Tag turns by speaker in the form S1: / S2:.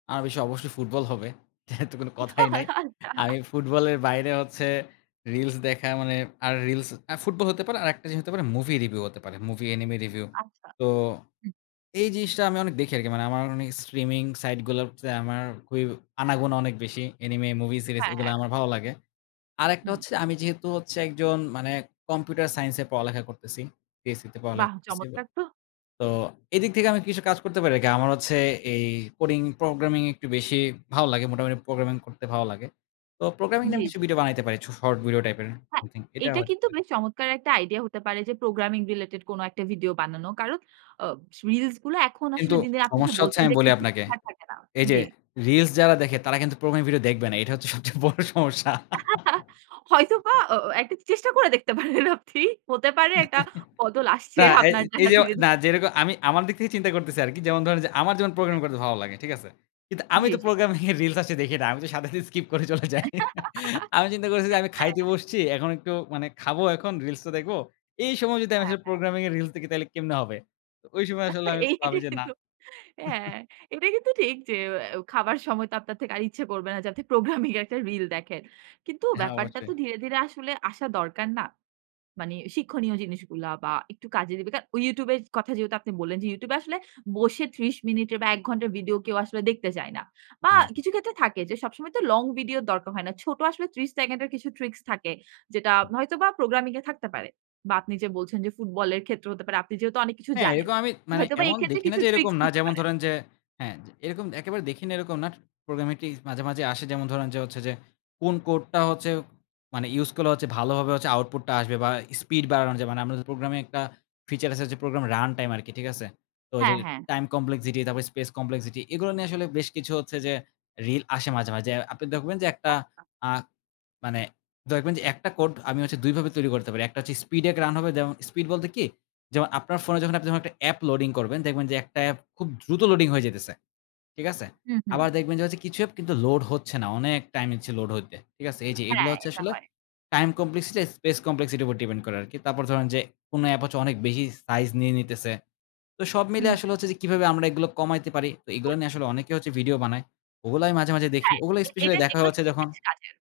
S1: আমি স অবশ্যই ফুটবল হবে। যেহেতু তো কোনো কথাই নাই
S2: আল্লাহ!
S1: আমি ফুটবলের বাইরে হচ্ছে reels দেখা, মানে আর reels আ ফুটবল হতে পারে আরেকটা জিনিস হতে পারে মুভি রিভিউ হতে পারে। Movie enemy review.
S2: আচ্ছা।
S1: তো
S2: উ
S1: এই জিনিসটা আমি অনেক দেখি আরকি। মানে আমার অনেক স্ট্রিমিং সাইট গুলোতে আমার খুবই আনাগোনা অনেক বেশি। এনিমে মুভি সিরিজ
S2: হ্যাঁ।
S1: এগুলা
S2: হ্যাঁ।
S1: আমার ভালো লাগে। আরেকটা
S2: হুম।
S1: হচ্ছে আমি যেহেতু হচ্ছে একজন মানে কম্পিউটার সাইন্স এ পড়ালেখা করতেছি। PSCতে পড়ালেখা
S2: বাহ!
S1: করতেছি এবার।
S2: চমৎকার তো।
S1: তো এদিক থেকে আমি কিছু কাজ করতে পারি আরকি, আমার হচ্ছে এই কোডিং প্রোগ্রামিং একটু বেশি ভালো লাগে। মোটামুটি প্রোগ্রামিং করতে ভালো লাগে। তো প্রোগ্রামিংটা
S2: জ্বী,
S1: আমি কিছু
S2: জ্বী।
S1: ভিডিও বানাইতে পারি। চ শর্ট ভিডিও টাইপের
S2: হ্যাঁ,
S1: এভ্রিথিং এটা
S2: এটা
S1: হয়তো
S2: কিন্তু
S1: পারে।
S2: বেশ চমৎকার একটা আইডিয়া হতে পারে যে প্রোগ্রামিং রিলেটেড কোনো একটা ভিডিও বানানো। কারণ আ রিলস গুলা এখন
S1: কিন্তু
S2: আসলে দিন, দিন, আপনি যে
S1: সমস্যা হচ্ছে
S2: বলছেন
S1: আমি
S2: যে
S1: বলি
S2: কিছু
S1: আপনাকে।
S2: শেখার থাকে না।
S1: এই যে
S2: জী।
S1: reels যারা দেখে তারা কিন্তু প্রোগ্রামের ভিডিও দেখবে না। এটা হচ্ছে সবচেয়ে বড় সমস্যা।
S2: হয়তোবা অ আ একটা চেষ্টা করে দেখতে পারেন আপনি হতে পারে একটা বদল আসছে
S1: না এই
S2: আপনার জন্য
S1: এইযে,
S2: ধীরে,
S1: না
S2: ধীরে।
S1: যেরকম আমি আমার দিক থেকে চিন্তা করতেছি আরকি। যেমন ধরেন যে আমার যেমন প্রোগ্রামিং
S2: হ্যাঁ।
S1: করতে ভালো লাগে। ঠিক আছে? কিন্তু আমি
S2: জ্বী,
S1: তো
S2: জ্বী।
S1: প্রোগ্রামিং এর রিলস আছে দেখি না। আমি তো সাথে, সাথে, স্কিপ করে চলে যাই আমি চিন্তা করছি যে আমি
S2: হ্যাঁ।
S1: খাইতে বসছি। এখন একটু মানে খাবো এখন reels টা দেখবো। এই সময় যদি আমি
S2: হ্যাঁ,
S1: আসলে
S2: হ্যাঁ।
S1: প্রোগ্রামিং এর reels দেখি তাহলে কেমনে হবে? ওই সময় আসলে আমি
S2: এটা
S1: ভাবি যে না।
S2: কিন্তু হ্যাঁ এটা কিন্তু ঠিক যে এ্যা খাবার সময় তো আপনার থেকে আর ইচ্ছা করবে না যে আপনি প্রোগ্রামিং একটা রিল দেখেন। কিন্তু
S1: হ্যাঁ
S2: ব্যাপারটা
S1: অবশ্যই।
S2: তো ধীরে, ধীরে আসলে আসা দরকার না? মানি শিক্ষণীয় জিনিসগুলা বা একটু কাজে দিবে। কারণ ওই YouTube এর কথা যেহেতু আপনি বললেন যে YouTube এ আসলে বসে ৩০ মিনিট এ বা ১ ঘন্টা ভিডিও কেউ আসলে দেখতে চায় না। বা
S1: হুম।
S2: কিছু ক্ষেত্রে থাকে যে সবসময় তো লং ভিডিওর দরকার হয় না। ছোট আসলে ৩০ সেকেন্ডের কিছু ট্রিকস থাকে। যেটা
S1: হুম।
S2: হয়তোবা প্রোগ্রামিং এ থাকতে পারে। বা আপনি যে বলছেন যে ফুটবলের ক্ষেত্রে হতে পারে, আপনি যেহেতু অনেক কিছু
S1: হ্যাঁ।
S2: জানেন।
S1: এরকম আমি মানে
S2: হয়তোবা
S1: এমন
S2: এক্ষেত্রে
S1: দেখি না
S2: কিছু
S1: যে এরকম
S2: ট্রিকস
S1: না।
S2: দিতে
S1: যেমন
S2: পারেন।
S1: ধরেন যে হ্যাঁ? এরকম একেবারে দেখি না এরকম না প্রোগ্রামিং টি মাঝে, মাঝে, আসে যেমন ধরেন যে হচ্ছে যে, কোন কোডটা হচ্ছে মানে ইউস করলে ভালোভাবে আউটপুট টা আসবে বা স্পিড বাড়ানোর যে, মানে আমাদের প্রোগ্রামে একটা ফিচার আছে যে প্রোগ্রাম রান টাইম আরকি। ঠিক আছে? তো ওইযে
S2: হ্যাঁ, হ্যাঁ।
S1: টাইম কমপ্লেক্সিটি, তারপরে স্পেস কমপ্লেক্সিটি এগুলো নিয়ে আসলে বেশ কিছু হচ্ছে যে রিল আসে মাঝে, মাঝে। আপনি দেখবেন যে একটা
S2: আচ্ছা
S1: আ মানে দেখবেন যে, একটা কোড আমি হচ্ছে ২ ভাবে তৈরি করতে পারি। একটা হচ্ছে স্পিড এক রান হবে, [unintelligible] স্পিড বলতে কি? যেমন আপনার ফোনে যখন আপনি একটা অ্যাপ লোডিং করবেন। দেখবেন যে একটা এ্যাপ খুব দ্রুত লোডিং হয়ে যাইতেছে। ঠিক আছে?
S2: হু, হু।
S1: আবার দেখবেন যে কিছু অ্যাপ কিন্তু লোড হচ্ছে না। অনেক টাইম নিচ্ছে লোড হইতে। ঠিক আছে? এইযে এগুলা
S2: হ্যাঁ
S1: হচ্ছে
S2: এটা
S1: আসলে
S2: হয়।
S1: টাইম কমপ্লেক্সিটি স্পেস কমপ্লেক্সিটি উপর ডিপেন্ড করে আরকি। তারপর ধরুন যে কোনো অ্যাপ হচ্ছে অনেক বেশি সাইজ নিয়ে নিতেছে। তো সব
S2: হু,
S1: মিলিয়ে
S2: হু।
S1: আসলে হচ্ছে যে কিভাবে আমরা এগুলো কমাইতে পারি। তো
S2: [unintelligible]
S1: এগুলা নিয়ে আসলে অনেকে ভিডিও বানায়। ওগুলাই আমি মাঝে, মাঝে, দেখি।
S2: হ্যাঁ
S1: ওগুলো
S2: এ
S1: স্পেশাল
S2: এটা
S1: দেখা
S2: এগুলো
S1: হচ্ছে
S2: কিন্তু
S1: যখন
S2: বেশ কাজের।